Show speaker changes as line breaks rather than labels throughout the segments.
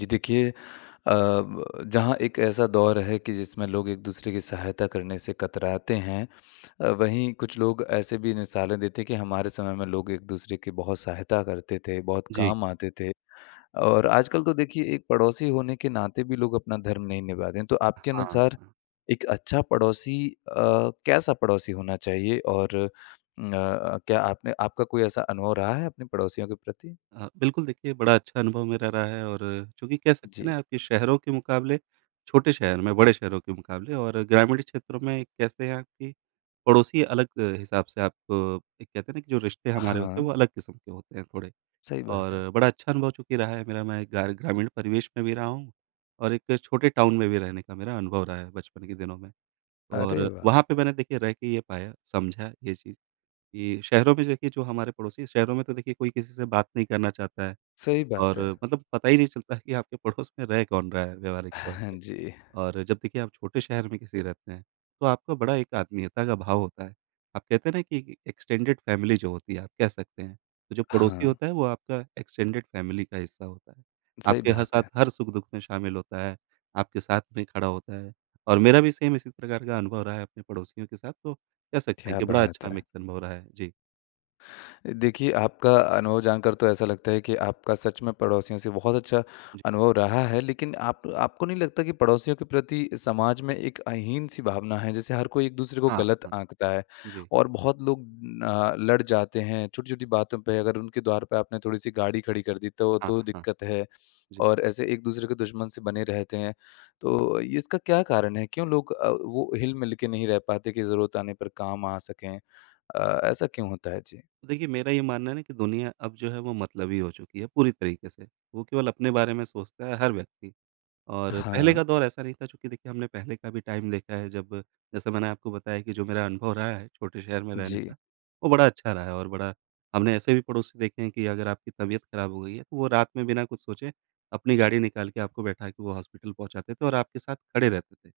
जी देखिए अ, ब जहाँ एक ऐसा दौर है कि जिसमें लोग एक दूसरे की सहायता करने से कतराते हैं, वहीं कुछ लोग ऐसे भी मिसालें देते हैं कि हमारे समय में लोग एक दूसरे की बहुत सहायता करते थे, बहुत
जी,
काम आते थे। और आजकल तो देखिए एक पड़ोसी होने के नाते भी लोग अपना धर्म नहीं निभाते हैं। तो आपके
हाँ।
अनुसार एक अच्छा पड़ोसी कैसा पड़ोसी होना चाहिए और क्या आपने आपका कोई ऐसा अनुभव रहा है अपने पड़ोसियों के प्रति?
बिल्कुल देखिए बड़ा अच्छा अनुभव मेरा रहा है और चूँकि कह सकते
जी।
हैं ना आप कि शहरों के मुकाबले छोटे शहर में, बड़े शहरों के मुकाबले और ग्रामीण क्षेत्रों में कैसे हैं आपकी पड़ोसी अलग हिसाब से आपको एक कहते हैं ना कि जो रिश्ते हमारे होते
हाँ,
हैं वो अलग किस्म के होते हैं थोड़े।
सही बात है।
और बड़ा अच्छा अनुभव चूँकि रहा है मेरा, मैं गार ग्रामीण परिवेश में भी रहा हूँ और एक छोटे टाउन में भी रहने का मेरा अनुभव रहा है बचपन के दिनों में।
अरे
और
वाह!
वहाँ पे मैंने देखिए रह के ये पाया, समझा ये चीज़ कि शहरों में देखिए जो हमारे पड़ोसी शहरों में तो देखिए कोई किसी से बात नहीं करना चाहता है
सही बात
और
है।
मतलब पता ही नहीं चलता है कि आपके पड़ोस में रह कौन रहा है व्यावहारिक तौर
हाँ
पे।
जी।
और जब देखिए आप छोटे शहर में किसी रहते हैं, तो आपका बड़ा एक आत्मीयता का भाव होता है। आप कहते हैं ना कि एक्सटेंडेड फैमिली जो होती है आप कह सकते हैं, तो जो पड़ोसी
हाँ,
होता है वो आपका एक्सटेंडेड फैमिली का हिस्सा होता है।
सही
आपके ह
बात
साथ
है।
हर सुख-दुख में शामिल होता है, आपके साथ में खड़ा होता है और मेरा भी सेम इसी प्रकार का अनुभव रहा है अपने पड़ोसियों के साथ, तो कह सकते हैं
क्या
कि बड़ा
बात
अच्छा
है!
मिक्स अनुभव रहा है। जी।
देखिए, आपका अनुभव जानकर तो ऐसा लगता है कि आपका सच में पड़ोसियों से बहुत अच्छा अनुभव रहा है, लेकिन आप आपको नहीं लगता कि पड़ोसियों के प्रति समाज में एक अहीन-सी भावना है? जैसे हर कोई एक-दूसरे को
हाँ,
गलत
हाँ।
आँकता है
जी।
और बहुत लोग लड़ जाते हैं छोटी-छोटी बातों पे। अगर उनके द्वार पे आपने थोड़ी-सी गाड़ी खड़ी कर दी तो
हाँ,
तो
हाँ।
दिक्कत है
जी।
और ऐसे एक-दूसरे के दुश्मन से बने रहते हैं। तो ये इसका क्या कारण है? क्यों लोग वो हिल-मिल के नहीं रह पाते कि ज़रूरत आने पर काम आ सकें? ऐसा क्यों होता है? जी।
तो देखिए मेरा ये मानना है ना कि दुनिया अब जो है वो मतलबी हो चुकी है पूरी तरीके से। वो केवल अपने बारे में सोचता है हर व्यक्ति। और पहले
हाँ,
का दौर ऐसा नहीं था चूँकि देखिए हमने पहले का भी टाइम देखा है जब जैसा मैंने आपको बताया कि जो मेरा अनुभव रहा है छोटे शहर में रहने
जी,
का, वो बड़ा अच्छा रहा है और बड़ा हमने ऐसे भी पड़ोसी देखे हैं कि अगर आपकी तबीयत खराब हो गई है, तो वो रात में बिना कुछ सोचे अपनी गाड़ी निकाल के आपको बैठा के वो हॉस्पिटल पहुँचाते थे और आपके साथ खड़े रहते थे,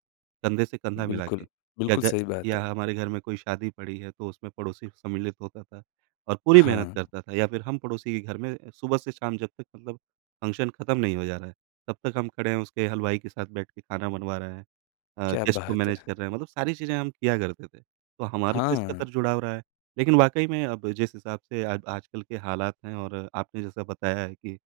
कंधे से कंधा मिला
बिल्कुल,
के। या
बिल्कुल
ग
सही बात
या
है।
हमारे घर में कोई शादी पड़ी है तो उसमें पड़ोसी सम्मिलित होता था और पूरी मेहनत
हाँ,
करता था या फिर हम पड़ोसी के घर में सुबह से शाम जब तक मतलब फंक्शन खत्म नहीं हो जा रहा है, तब तक हम खड़े हैं उसके हलवाई के साथ बैठ के खाना बनवा रहे हैं
क्या
गेस्ट को
बात
मैनेज
है!
कर रहे हैं, मतलब सारी चीज़ें हम किया करते थे। तो हमारा तो इस
हाँ,
कदर जुड़ाव रहा है। लेकिन वाक़ई में अब जिस हिसाब से अब आजकल के हालात हैं और आपने जैसा बताया है कि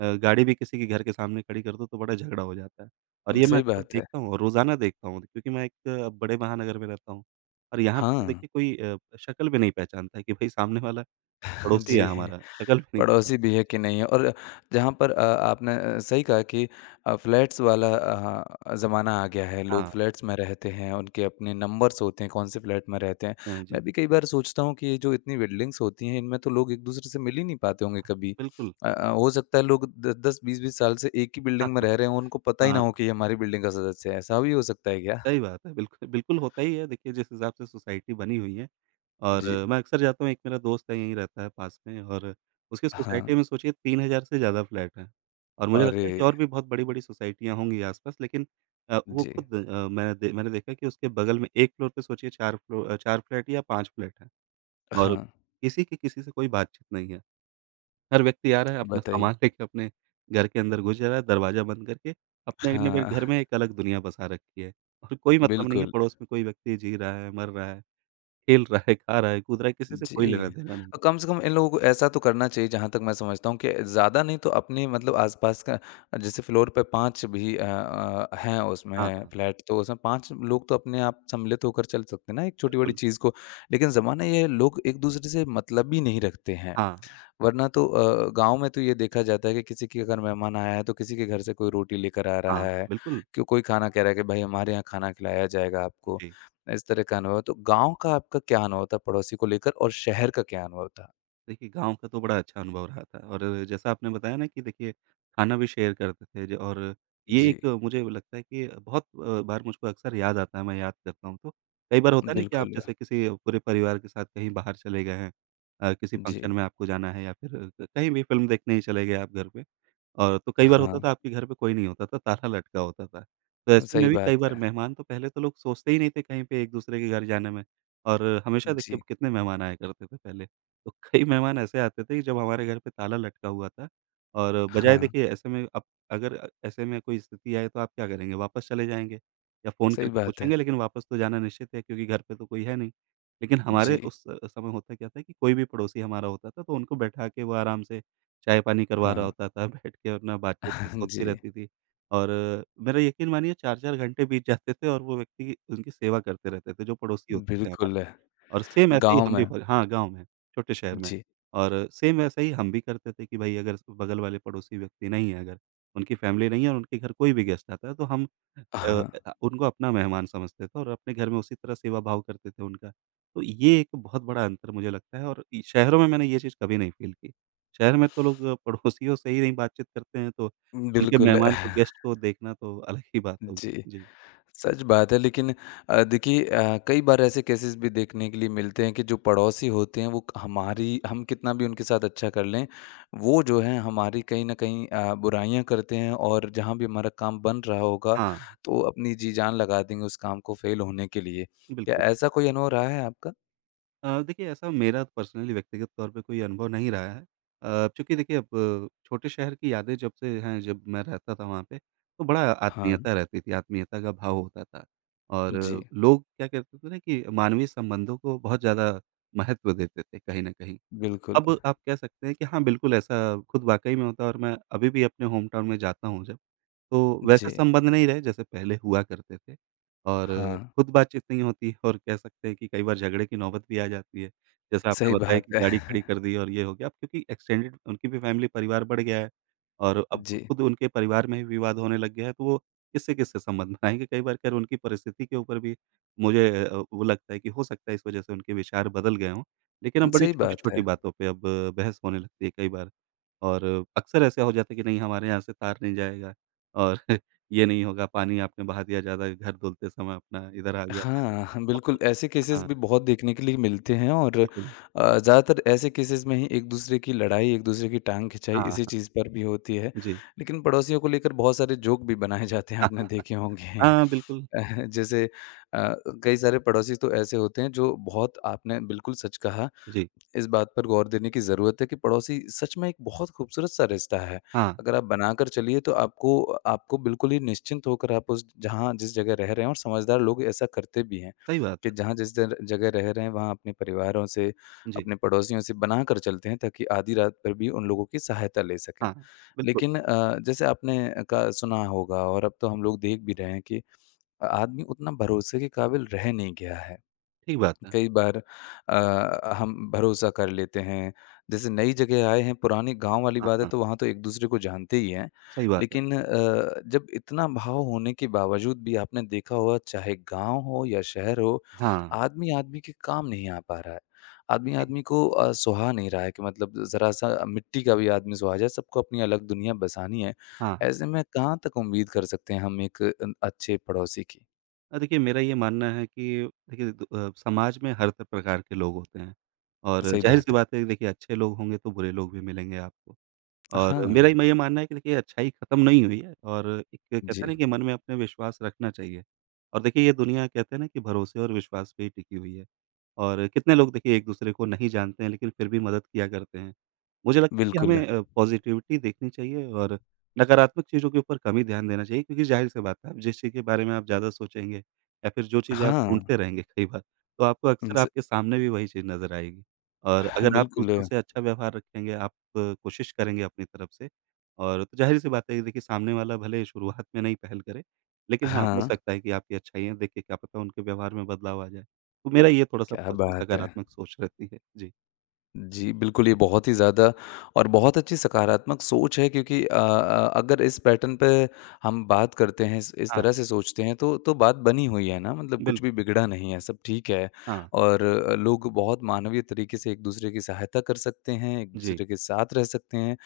गाड़ी भी किसी के घर के सामने खड़ी कर दो तो बड़ा झगड़ा हो जाता है। और ये मैं
सही
अक्सर
बात है।
देखता हूँ, और रोज़ाना देखता हूँ क्योंकि मैं एक बड़े महानगर में रहता हूँ। और यहाँ पे
हाँ,
तो देखिए कोई शक्ल भी नहीं पहचानता है कि भई सामने वाला पड़ोसी है
जी।
हमारा, शक्ल भी नहीं पहचानता।
पड़ोसी भी है कि नहीं है और जहाँ पर आपने सही कहा कि फ्लैट्स वाला ज़माना आ गया है। लोग
हाँ,
फ्लैट्स में रहते हैं, उनके अपने नंबर्स होते हैं, कौन से फ्लैट में रहते हैं।
हाँ जी।
मैं भी कई बार सोचता हूँ कि ये जो इतनी बिल्डिंग्स होती हैं, इनमें तो लोग एक-दूसरे से मिल ही नहीं पाते होंगे कभी।
बिल्कुल।
हो सकता है लोग द 10 20-20 साल से एक ही बिल्डिंग में रह रहे हों, उनको पता ही ना
हाँ।
हो कि ये हमारी बिल्डिंग का सदस्य है। ऐसा भी हो सकता है क्या?
सही बात है, बिल्कुल, बिल्कुल होता ही है देखिए जिस हिसाब से सोसाइटी बनी हुई है और
जी।
मैं अक्सर जाता हूँ, एक मेरा दोस्त है यहीं रहता है पास में और उसकी
हाँ।
सोसाइटी में सोचिए 3,000 से ज़्यादा फ्लैट हैं और मुझे
अरे!
लगता है कि और भी बहुत बड़ी-बड़ी सोसाइटियाँ होंगी आस-पास लेकिन वो
जी।
खुद मैंने देखा कि उसके बगल में एक फ्लोर पे सोचिए 4 फ्लैट या 5 फ्लैट हैं और
हाँ,
किसी की किसी से कोई बातचीत नहीं है। हर व्यक्ति आ रहा है, अपना
बताइए।
सामान लेके अपने घर के अंदर घुस जा रहा है, दरवाज़ा बंद करके, अपने अपने फिर
हाँ,
घर में एक अलग दुनिया बसा रखी है। और कोई मतलब नहीं है
बिल्कुल।
पड़ोस में कोई व्यक्ति जी रहा है, मर रहा है, खेल रहा है, खा रहा है, कूद रहा है, किसी से कोई
जी।
लेना-देना नहीं है।
कम से कम इन लोगों को ऐसा तो करना चाहिए जहाँ तक मैं समझता हूँ कि ज़्यादा नहीं तो अपने मतलब आस-पास का जैसे फ्लोर पे 5 भी हैं
हाँ,
उसमें
हाँ।
फ्लैट तो उसमें 5 लोग तो अपने आप सम्मिलित होकर चल सकते हैं ना एक छोटी-बड़ी
बिल्कुल।
चीज़ को। लेकिन ज़माना ये है लोग एक-दूसरे से मतलब ही नहीं रखते हैं।
हाँ, हाँ।
वरना तो गाँव में तो ये देखा जाता है कि किसी के अगर मेहमान आया है, तो किसी के घर से कोई रोटी लेकर आ रहा
हाँ,
है,
बिल्कुल।
कि कोई खाना कह रहा है कि भाई हमारे यहाँ खाना खिलाया जाएगा आपको।
जी।
इस तरह का अनुभव तो गाँव का आपका क्या अनुभव था पड़ोसी को लेकर और शहर का क्या अनुभव था?
देखिए, गाँव का तो बड़ा अच्छा अनुभव रहा था और जैसा आपने बताया ना कि देखिए खाना भी शेयर करते थे ज और ये
जी,
एक मुझे लगता है कि बहुत बार मुझको अक्सर याद आता है, मैं याद करता हूँ तो। कई बार होता है ना कि आप
बिल्कुल।
जैसे किसी पूरे परिवार के साथ कहीं बाहर चले गए हैं किसी
जी,
फ़ंक्शन में आपको जाना है या फिर क कहीं भी फ़िल्म देखने ही चले गए आप घर पे। और तो कई बार
हाँ,
होता था आपके घर पे कोई नहीं होता था, ताला लटका होता था। तो ऐसे
सही
में भी
बात
कई बार
है।
मेहमान तो पहले तो लोग सोचते ही नहीं थे कहीं पे एक-दूसरे के घर जाने में और हमेशा देखिए
जी,
कितने मेहमान आया करते थे पहले। तो कई मेहमान ऐसे आते थे कि जब हमारे घर पे ताला लटका हुआ था और बजाय
हाँ,
देखिए ऐसे में अब अगर ऐसे में कोई स्थिति आए तो आप क्या करेंगे? वापस चले जाएँगे या फ़ोन
सही
करके
बात है।
पूछेंगे लेकिन वापस तो जाना निश्चित है क्योंकि घर पे तो कोई है नहीं। लेकिन हमारे
जी,
उस समय होता क्या था कि कोई भी पड़ोसी हमारा होता था तो उनको बैठा के वो आराम से चाय-पानी करवा
हाँ,
रहा होता था बैठ के अपना बातचीत होती
जी,
रहती थी। और मेरा यकीन मानिए 4-4 घंटे बीत जाते थे और वो व्यक्ति उनकी सेवा करते रहते थे जो पड़ोसी होते थे हमारे।
बिल्कुल।
और सेम ऐसे ही
गाँव
हम
में
भी फ हाँ, गाँव में, छोटे शहर में
जी,
और सेम वैसा ही हम भी करते थे कि भई अगर बगल वाले पड़ोसी व्यक्ति नहीं है अगर, उनकी फ़ैमिली नहीं है और उनके घर कोई भी गेस्ट आता है तो हम अ
हाँ,
उनको अपना मेहमान समझते थे और अपने घर में उसी तरह सेवा भाव करते थे उनका। तो ये एक बहुत बड़ा अंतर मुझे लगता है और इ शहरों में मैंने ये चीज़ कभी नहीं फ़ील की। शहर में तो लोग पड़ोसियों से ही नहीं बातचीत करते हैं तो उनके
बिल्कुल।
मेहमान को, गेस्ट को देखना तो अलग ही बात होगी।
जी।
जी।
सच बात है, लेकिन देखिए कई बार ऐसे केसेस भी देखने के लिए मिलते हैं कि जो पड़ोसी होते हैं वो हमारी हम कितना भी उनके साथ अच्छा कर लें, वो जो है हमारी कहीं न कहीं बुराइयाँ करते हैं और जहाँ भी हमारा काम बन रहा होगा,
हाँ,
तो अपनी जी जान लगा देंगे उस काम को फ़ेल होने के लिए। क्या
बिल्कुल।
ऐसा कोई अनुभव रहा है आपका?
देखिए ऐसा मेरा पर्सनली व्यक्तिगत तौर पे कोई अनुभव नहीं रहा है। चूँकि देखिए अब छोटे शहर की यादें जब से हैं, जब मैं रहता था वहाँ पे, तो बड़ा
हाँ,
आत्मीयता रहती थी, आत्मीयता का भाव होता था। और
जी,
लोग क्या करते थे ना कि मानवीय संबंधों को बहुत ज़्यादा महत्व देते थे कहीं न कहीं।
बिल्कुल।
अब आप कह सकते हैं कि हाँ, बिल्कुल ऐसा खुद वाक़ई में होता है और मैं अभी भी अपने होम टाउन में जाता हूँ जब, तो वैसे
जी,
संबंध नहीं रहे जैसे पहले हुआ करते थे और
हाँ,
खुद बातचीत नहीं होती और कह सकते हैं कि कई बार झगड़े की नौबत भी आ जाती है। जैसा
सही
आपने बताया कि
बात है।
गाड़ी खड़ी कर दी और ये हो गया अब क्योंकि एक्सटेंडेड उनकी भी फैमिली परिवार बढ़ गया है और अब
जी,
खुद उनके परिवार में ही विवाद होने लग गया है, तो वो किससे-किससे संबंध बनाएँगे? कई बार खैर उनकी परिस्थिति के ऊपर भी मुझे वो लगता है कि हो सकता है इस वजह से उनके विचार बदल गए हों। लेकिन अब बड़ी
सही बात है।
छोटी-छोटी बातों पे अब बहस होने लगती है कई बार। और अक्सर ऐसा हो जाता है कि नहीं हमारे यहाँ से तार नहीं जाएगा और ये नहीं होगा, पानी आपने बहा दिया ज़्यादा घर धुलते समय अपना, इधर आ गया पानी।
हाँ, हाँ,
अब
बिल्कुल ऐसे केसेस
हाँ,
भी बहुत देखने के लिए मिलते हैं और
बिल्कुल।
ज़्यादातर ऐसे केसेस में ही एक-दूसरे की लड़ाई, एक-दूसरे की टाँग खिंचाई
हाँ,
इसी
हाँ,
चीज़ पर भी होती है।
जी।
लेकिन पड़ोसियों को लेकर बहुत सारे जोक भी बनाए जाते हैं,
हाँ,
आपने देखे होंगे।
हाँ, बिल्कुल।
जैसे अ, कई सारे पड़ोसी तो ऐसे होते हैं जो बहुत आपने बिल्कुल सच कहा,
जी,
इस बात पर गौर देने की ज़रूरत है कि पड़ोसी सच में एक बहुत खूबसूरत-सा रिश्ता है।
हाँ,
अगर आप बनाकर चलिए तो आपको आपको बिल्कुल ही निश्चिंत होकर आप उस जहाँ जिस जगह रह रहे हैं और समझदार लोग ऐसा करते भी हैं
सही बात
कि जहाँ जिस जगह रह रहे हैं वहाँ अपने परिवारों से
है। जी,
अपने पड़ोसियों से बना कर चलते हैं ताकि आधी रात पर भी उन लोगों की सहायता ले सकें,
हाँ, बिल्कुल,
लेकिन जैसे आपने का सुना होगा और अब तो हम लोग देख भी रहे हैं कि आदमी उतना भरोसे के काबिल रह नहीं गया है।
ठीक बात है।
कई बार हम भरोसा कर लेते हैं। जैसे नई जगह आए हैं, पुराने गाँव वाली
हाँ,
बात है
हाँ,
तो वहाँ तो एक-दूसरे को जानते ही हैं।
सही बात है।
लेकिन जब इतना भाव होने के बावजूद भी आपने देखा होगा चाहे गाँव हो या शहर हो,
हाँ,
आदमी-आदमी के काम नहीं आ पा रहा है।
जी,
आदमी-आदमी को सुहा नहीं रहा है कि मतलब ज़रा-सा मिट्टी का भी आदमी सुहा जाए, सबको अपनी अलग दुनिया बसानी है।
हाँ।
ऐसे में कहाँ तक उम्मीद कर सकते हैं हम एक अच्छे पड़ोसी की?
देखिए मेरा ये मानना है कि देखिए समाज में हर त प्रकार के लोग होते हैं और
सही बात
ज़ाहिर-सी
है।
बात है देखिए अच्छे लोग होंगे तो बुरे लोग भी मिलेंगे आपको।
हाँ।
और मेरा ये मानना है कि देखिए अच्छाई ख़त्म नहीं हुई है और एक कहते हैं
जी,
ना कि मन में अपने विश्वास रखना चाहिए। और देखिए ये दुनिया कहते हैं ना कि भरोसे और विश्वास पे ही टिकी हुई है। और कितने लोग देखिए एक-दूसरे को नहीं जानते हैं लेकिन फिर भी मदद किया करते हैं। मुझे लगता है कि
बिल्कुल।
हमें पॉज़िटिविटी देखनी चाहिए और नकारात्मक चीज़ों के ऊपर कम ही ध्यान देना चाहिए क्योंकि ज़ाहिर-सी बात है, आप जिस चीज़ के बारे में आप ज़्यादा सोचेंगे या फिर जो चीज़ें आप
हाँ,
ढूँढते रहेंगे कई बार, तो आपको अक्सर
ज
आपके सामने भी वही चीज़ नज़र आएगी। और अगर आप
बिल्कुल।
दूसरों से अच्छा व्यवहार रखेंगे, आप कोशिश करेंगे अपनी तरफ से और तो ज़ाहिर-सी बात है कि देखिए सामने वाला भले शुरुआत में नहीं पहल करे, लेकिन हाँ, हो
हाँ,
सकता है कि आपकी अच्छाइयाँ देख के क्या पता उनके व्यवहार में बदलाव आ जाए। तो मेरा ये थोड़ा-सा
क्या
पॉज़िटिव
बात है!
सकारात्मक सोच रहती है। जी।
जी, बिल्कुल, ये बहुत ही ज़्यादा और बहुत अच्छी सकारात्मक सोच है, क्योंकि अगर इस पैटर्न पे हम बात करते हैं, इस
हाँ,
तरह से सोचते हैं तो बात बनी हुई है ना, मतलब कुछ भी
बिल्कुल।
बिगड़ा नहीं है, सब ठीक है।
हाँ,
और लोग बहुत मानवीय तरीके से एक-दूसरे की सहायता कर सकते हैं,
जी।
एक-दूसरे के साथ रह सकते हैं,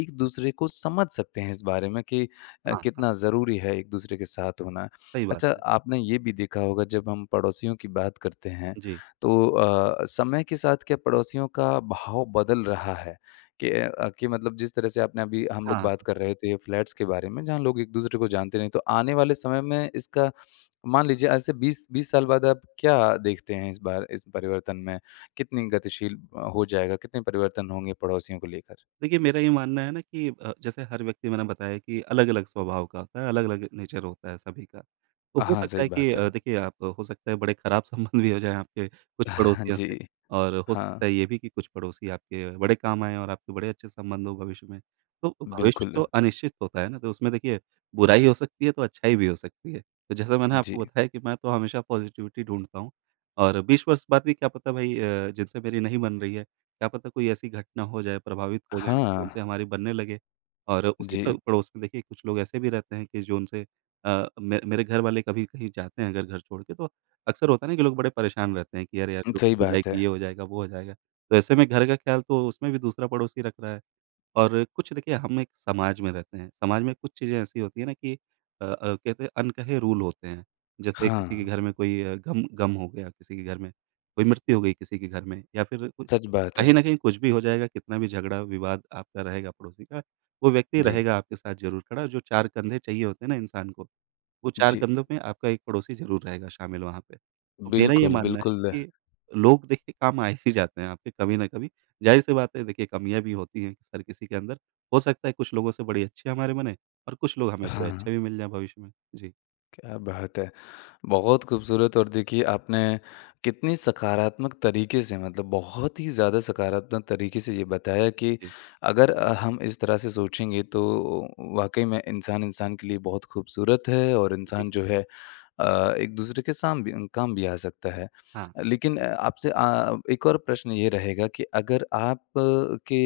एक-दूसरे को समझ सकते हैं इस बारे में कि
हाँ,
कितना
हाँ,
ज़रूरी है एक-दूसरे के साथ होना।
सही बात
अच्छा,
है।
आपने ये भी देखा होगा जब हम पड़ोसियों की बात करते हैं
जी।
तो समय के साथ क्या पड़ोसियों का भाव बदल रहा है? कि कि मतलब जिस तरह से आपने अभी हम लोग
हाँ।
बात कर रहे थे फ्लैट्स के बारे में, जहाँ लोग एक-दूसरे को जानते नहीं, तो आने वाले समय में इसका मान लीजिए आज से 20-20 साल बाद आप क्या देखते हैं इस बार इस परिवर्तन में? कितनी गतिशील हो जाएगा? कितने परिवर्तन होंगे पड़ोसियों को लेकर?
देखिए, मेरा ये मानना है ना कि जैसे हर व्यक्ति मैंने बताया कि अलग-अलग स्वभाव का होता है, अलग-अलग नेचर होता है सभी का। तो हो
हाँ,
सकता
सही
है कि
बात है।
देखिए आप हो सकता है बड़े ख़राब संबंध भी हो जाएँ आपके कुछ
हाँ
पड़ोसियों से।
जी,
और हो
हाँ,
सकता है ये भी कि कुछ पड़ोसी आपके बड़े काम आएँ और आपके बड़े अच्छे संबंध हो भविष्य में। तो भविष्य
बिल्कुल।
तो अनिश्चित होता है ना, तो उसमें देखिए बुराई हो सकती है तो अच्छाई भी हो सकती है। तो जैसा मैंने
जी,
आपको बताया कि मैं तो हमेशा पॉज़िटिविटी ढूँढता हूँ। और 20 वर्ष बाद भी क्या पता भई, जिनसे मेरी नहीं बन रही है, क्या पता कोई ऐसी घटना हो जाए, प्रभावित हो जाएँ, मतलब
हाँ,
उनसे हमारी बनने लगे। और उसी
जी,
प पड़ोस में देखिए कुछ लोग ऐसे भी रहते हैं कि जो उनसे, अ, मे मेरे घर वाले कभी कहीं जाते हैं अगर घर छोड़ के, तो अक्सर होता है ना कि लोग बड़े परेशान रहते हैं कि अरे यार!
सही
चोरी हो
बात है।
जाएगी, ये हो जाएगा, वो हो जाएगा। तो ऐसे में घर का ख्याल तो उसमें भी दूसरा पड़ोसी रख रहा है। और कुछ देखिए, हम एक समाज में रहते हैं, समाज में कुछ चीज़ें ऐसी होती हैं ना कि, कहते हैं अनकहे रूल होते हैं। जैसे
हाँ,
किसी के घर में कोई अ, गम गम हो गया, किसी के घर में कोई मृत्यु हो गई, किसी के घर में या फिर कुछ,
सच बात है।
कहीं न कहीं कुछ भी हो जाएगा। कितना भी झगड़ा विवाद आपका रहेगा पड़ोसी का, वो व्यक्ति
जी,
रहेगा आपके साथ ज़रूर खड़ा। जो 4 कंधे चाहिए होते हैं ना इंसान को, वो 4
जी।
कंधों में आपका एक पड़ोसी ज़रूर रहेगा शामिल वहाँ पे। तो मेरा ये
बिल्कुल,
मानना है
बिल्कुल।
कि लोग देखिए काम आ ही जाते हैं आपके कभी ना कभी। ज़ाहिर-सी बात है देखिए, कमियाँ भी होती हैं हर किसी के अंदर। हो सकता है कुछ लोगों से बड़े अच्छे हमारे बने, और कुछ लोग हमें बड़े
हाँ,
अच्छे भी मिल जाएँ भविष्य में। जी,
क्या बात है! बहुत खूबसूरत और देखिए आपने कितनी सकारात्मक तरीके से मतलब बहुत ही ज़्यादा सकारात्मक तरीके से ये बताया कि
जी,
अगर हम इस तरह से सोचेंगे तो वाक़ई में इंसान इंसान के लिए बहुत खूबसूरत है और
जी।
इंसान जो है एक-दूसरे के साम भी काम भी आ सकता है।
हाँ,
लेकिन आपसे एक और प्रश्न ये रहेगा कि अगर आप के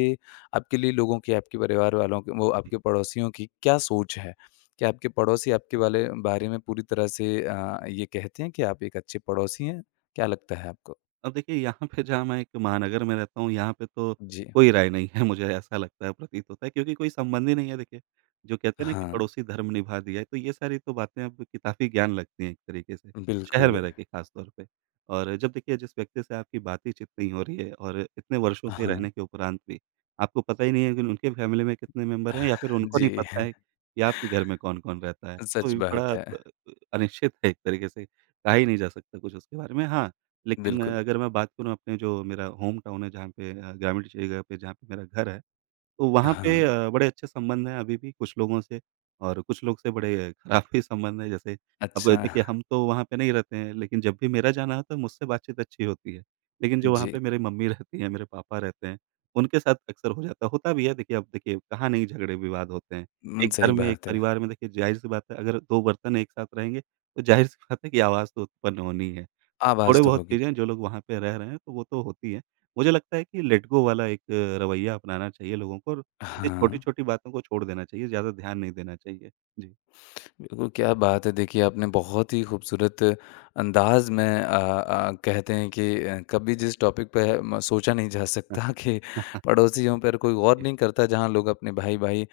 आपके लिए लोगों की, आपके परिवार वालों की, वो
जी।
आपके पड़ोसियों की क्या सोच है? क्या आपके पड़ोसी आपके वाले बारे में पूरी तरह से ये कहते हैं कि आप एक अच्छे पड़ोसी हैं? क्या लगता है आपको?
अब देखिए, यहाँ पे जहाँ मैं एक महानगर में रहता हूँ, यहाँ पे तो
जी।
कोई राय नहीं है मुझे, ऐसा लगता है, प्रतीत होता है, क्योंकि कोई संबंध ही नहीं है देखिए। जो कहते हैं ना कि
हाँ,
पड़ोसी धर्म निभा दिया है, तो ये सारी तो बातें अब किताबी ज्ञान लगती हैं एक तरीके से, शहर
बिल्कुल।
में रह के ख़ास तौर पे। और जब देखिए, जिस व्यक्ति से आपकी बातचीत नहीं हो रही है और इतने वर्षों से
हाँ।
रहने के उपरांत भी, आपको पता ही नहीं है कि उनके फैमिली में कितने मेंबर हैं, या फिर उनको नहीं
जी,
पता है कि आपके घर में कौन-कौन रहता है। तो
सच
ये
बात
बड़ा
है।
ब अनिश्चित है एक तरीके से, कहा ही नहीं जा सकता कुछ उसके बारे में। हाँ, लेकिन
बिल्कुल।
अगर मैं बात करूँ अपने जो मेरा होम टाउन है, जहाँ पे ग्रामीण जगह पे जहाँ पे मेरा घर है, तो वहाँ पे
हाँ,
बड़े अच्छे संबंध हैं अभी भी कुछ लोगों से, और कुछ लोग से बड़े खराब भी संबंध हैं। जैसे, अब
अच्छा।
देखिए हम तो वहाँ पे नहीं रहते हैं, लेकिन जब भी मेरा जाना होता है मुझसे बातचीत अच्छी होती है। लेकिन जो वहाँ
जी,
पे मेरी मम्मी रहती हैं, मेरे पापा रहते हैं, उनके साथ अक्सर हो जाता है। होता भी है देखिए, अब देखिए कहाँ नहीं झगड़े विवाद होते हैं। एक
सही
घर में, एक
बात है।
परिवार में, देखिए ज़ाहिर-सी बात है, अगर 2 बर्तन एक साथ रहेंगे, तो ज़ाहिर-सी बात है कि आवाज़ तो उत्पन्न होनी ही है।
आवाज़
थोड़े
तो
बहुत
होगी।
चीज़ें,
जी।
जो लोग वहाँ पे रह रहे हैं, तो वो तो होती हैं। मुझे लगता है कि लेट गो वाला एक रवैया अपनाना चाहिए लोगों को, और ऐसी
हाँ।
छोटी-छोटी बातों को छोड़ देना चाहिए, ज़्यादा ध्यान नहीं देना चाहिए। जी।
बिल्कुल, क्या बात है। देखिए, आपने बहुत ही खूबसूरत अंदाज़ में कहते हैं कि कभी जिस टॉपिक पे है, म सोचा नहीं जा सकता
हाँ,
कि पड़ोसियों पर कोई गौर
जी।
नहीं करता, जहाँ लोग अपने भाई-भाई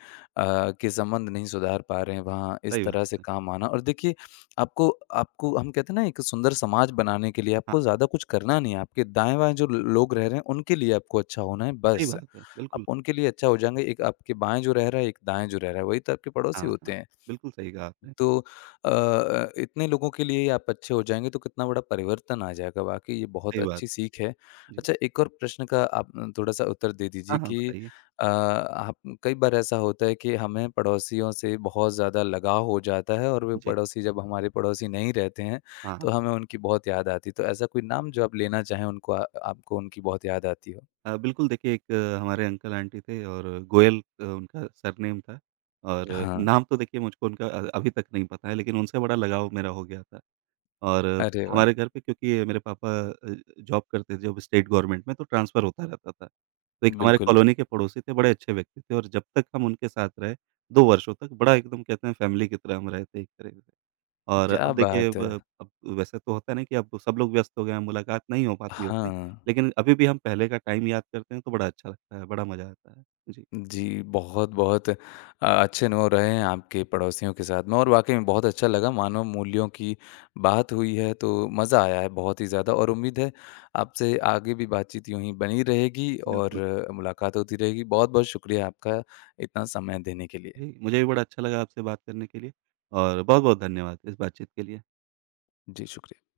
के संबंध नहीं सुधार पा रहे हैं, वहाँ इस
सही
तरह से
बात है।
काम आना, और देखिए, आपको आपको हम कहते हैं ना, एक सुंदर समाज बनाने के लिए
हाँ,
आपको ज़्यादा कुछ करना नहीं है। आपके दाएँ-बाएँ जो ल लोग रह रहे हैं, उनके लिए आपको अच्छा होना है,
सही
बस।
बात है।
आप
बिल्कुल।
उनके लिए अच्छा हो जाएँगे। एक आपके बाएँ जो रह रहा है, एक दाएँ जो रह रहा है, वही तो आपके पड़ोसी
हाँ,
होते
हाँ।
हैं।
बिल्कुल सही कहा आपने।
तो इतने लोगों के लिए आप अच्छे हो जाएँगे तो कितना बड़ा परिवर्तन आ जाएगा, वाक़ई ये बहुत
सही बात
अच्छी
है।
सीख है।
जी।
अच्छा एक और प्रश्न का आप थोड़ा-सा उत्तर दे दीजिए
हाँ, हाँ,
कि
बताइए।
अ, आप कई बार ऐसा होता है कि हमें पड़ोसियों से बहुत ज़्यादा लगाव हो जाता है और वे
जी।
पड़ोसी जब हमारे पड़ोसी नहीं रहते हैं,
हाँ,
तो
हाँ।
हमें उनकी बहुत याद आती है। तो ऐसा कोई नाम जो आप लेना चाहें उनको आ आपको उनकी बहुत याद आती हो?
बिल्कुल देखिए, एक हमारे अंकल-आंटी थे, और गोयल उनका सरनेम था, और
हाँ।
नाम तो देखिए मुझको उनका अभी तक नहीं पता है, लेकिन उनसे बड़ा लगाव मेरा हो गया था। और
अरे वाह!
हमारे घर पे, क्योंकि मेरे पापा जॉब करते थे, जब स्टेट गवर्नमेंट में तो ट्रांसफ़र होता रहता था। तो एक हमारे
बिल्कुल।
कॉलोनी के पड़ोसी थे, बड़े अच्छे व्यक्ति थे, और जब तक हम उनके साथ रहे, 2 वर्षों तक, बड़ा एकदम कहते हैं फैमिली की तरह हम रहे थे एक तरह से। और
क्या
अब देखिए,
बात
अब
है!
अब वैसे तो होता है ना कि अब सब लोग व्यस्त हो गए हैं, मुलाकात नहीं हो पाती है उतनी,
हाँ।
लेकिन अभी भी हम पहले का टाइम याद करते हैं तो बड़ा अच्छा लगता है, बड़ा मज़ा आता है। जी,
जी, बहुत-बहुत अच्छे अनुभव रहे हैं आपके पड़ोसियों के साथ में और वाक़ई में बहुत अच्छा लगा, मानव मूल्यों की बात हुई है तो मज़ा आया है बहुत ही ज़्यादा, और उम्मीद है आपसे आगे भी बातचीत यूँ ही बनी रहेगी और
बिल्कुल।
मुलाकात होती रहेगी। बहुत-बहुत शुक्रिया आपका इतना समय देने के लिए।
जी, मुझे भी बड़ा अच्छा लगा आपसे बात करने के लिए, और बहुत-बहुत धन्यवाद इस बातचीत के लिए।
जी, शुक्रिया।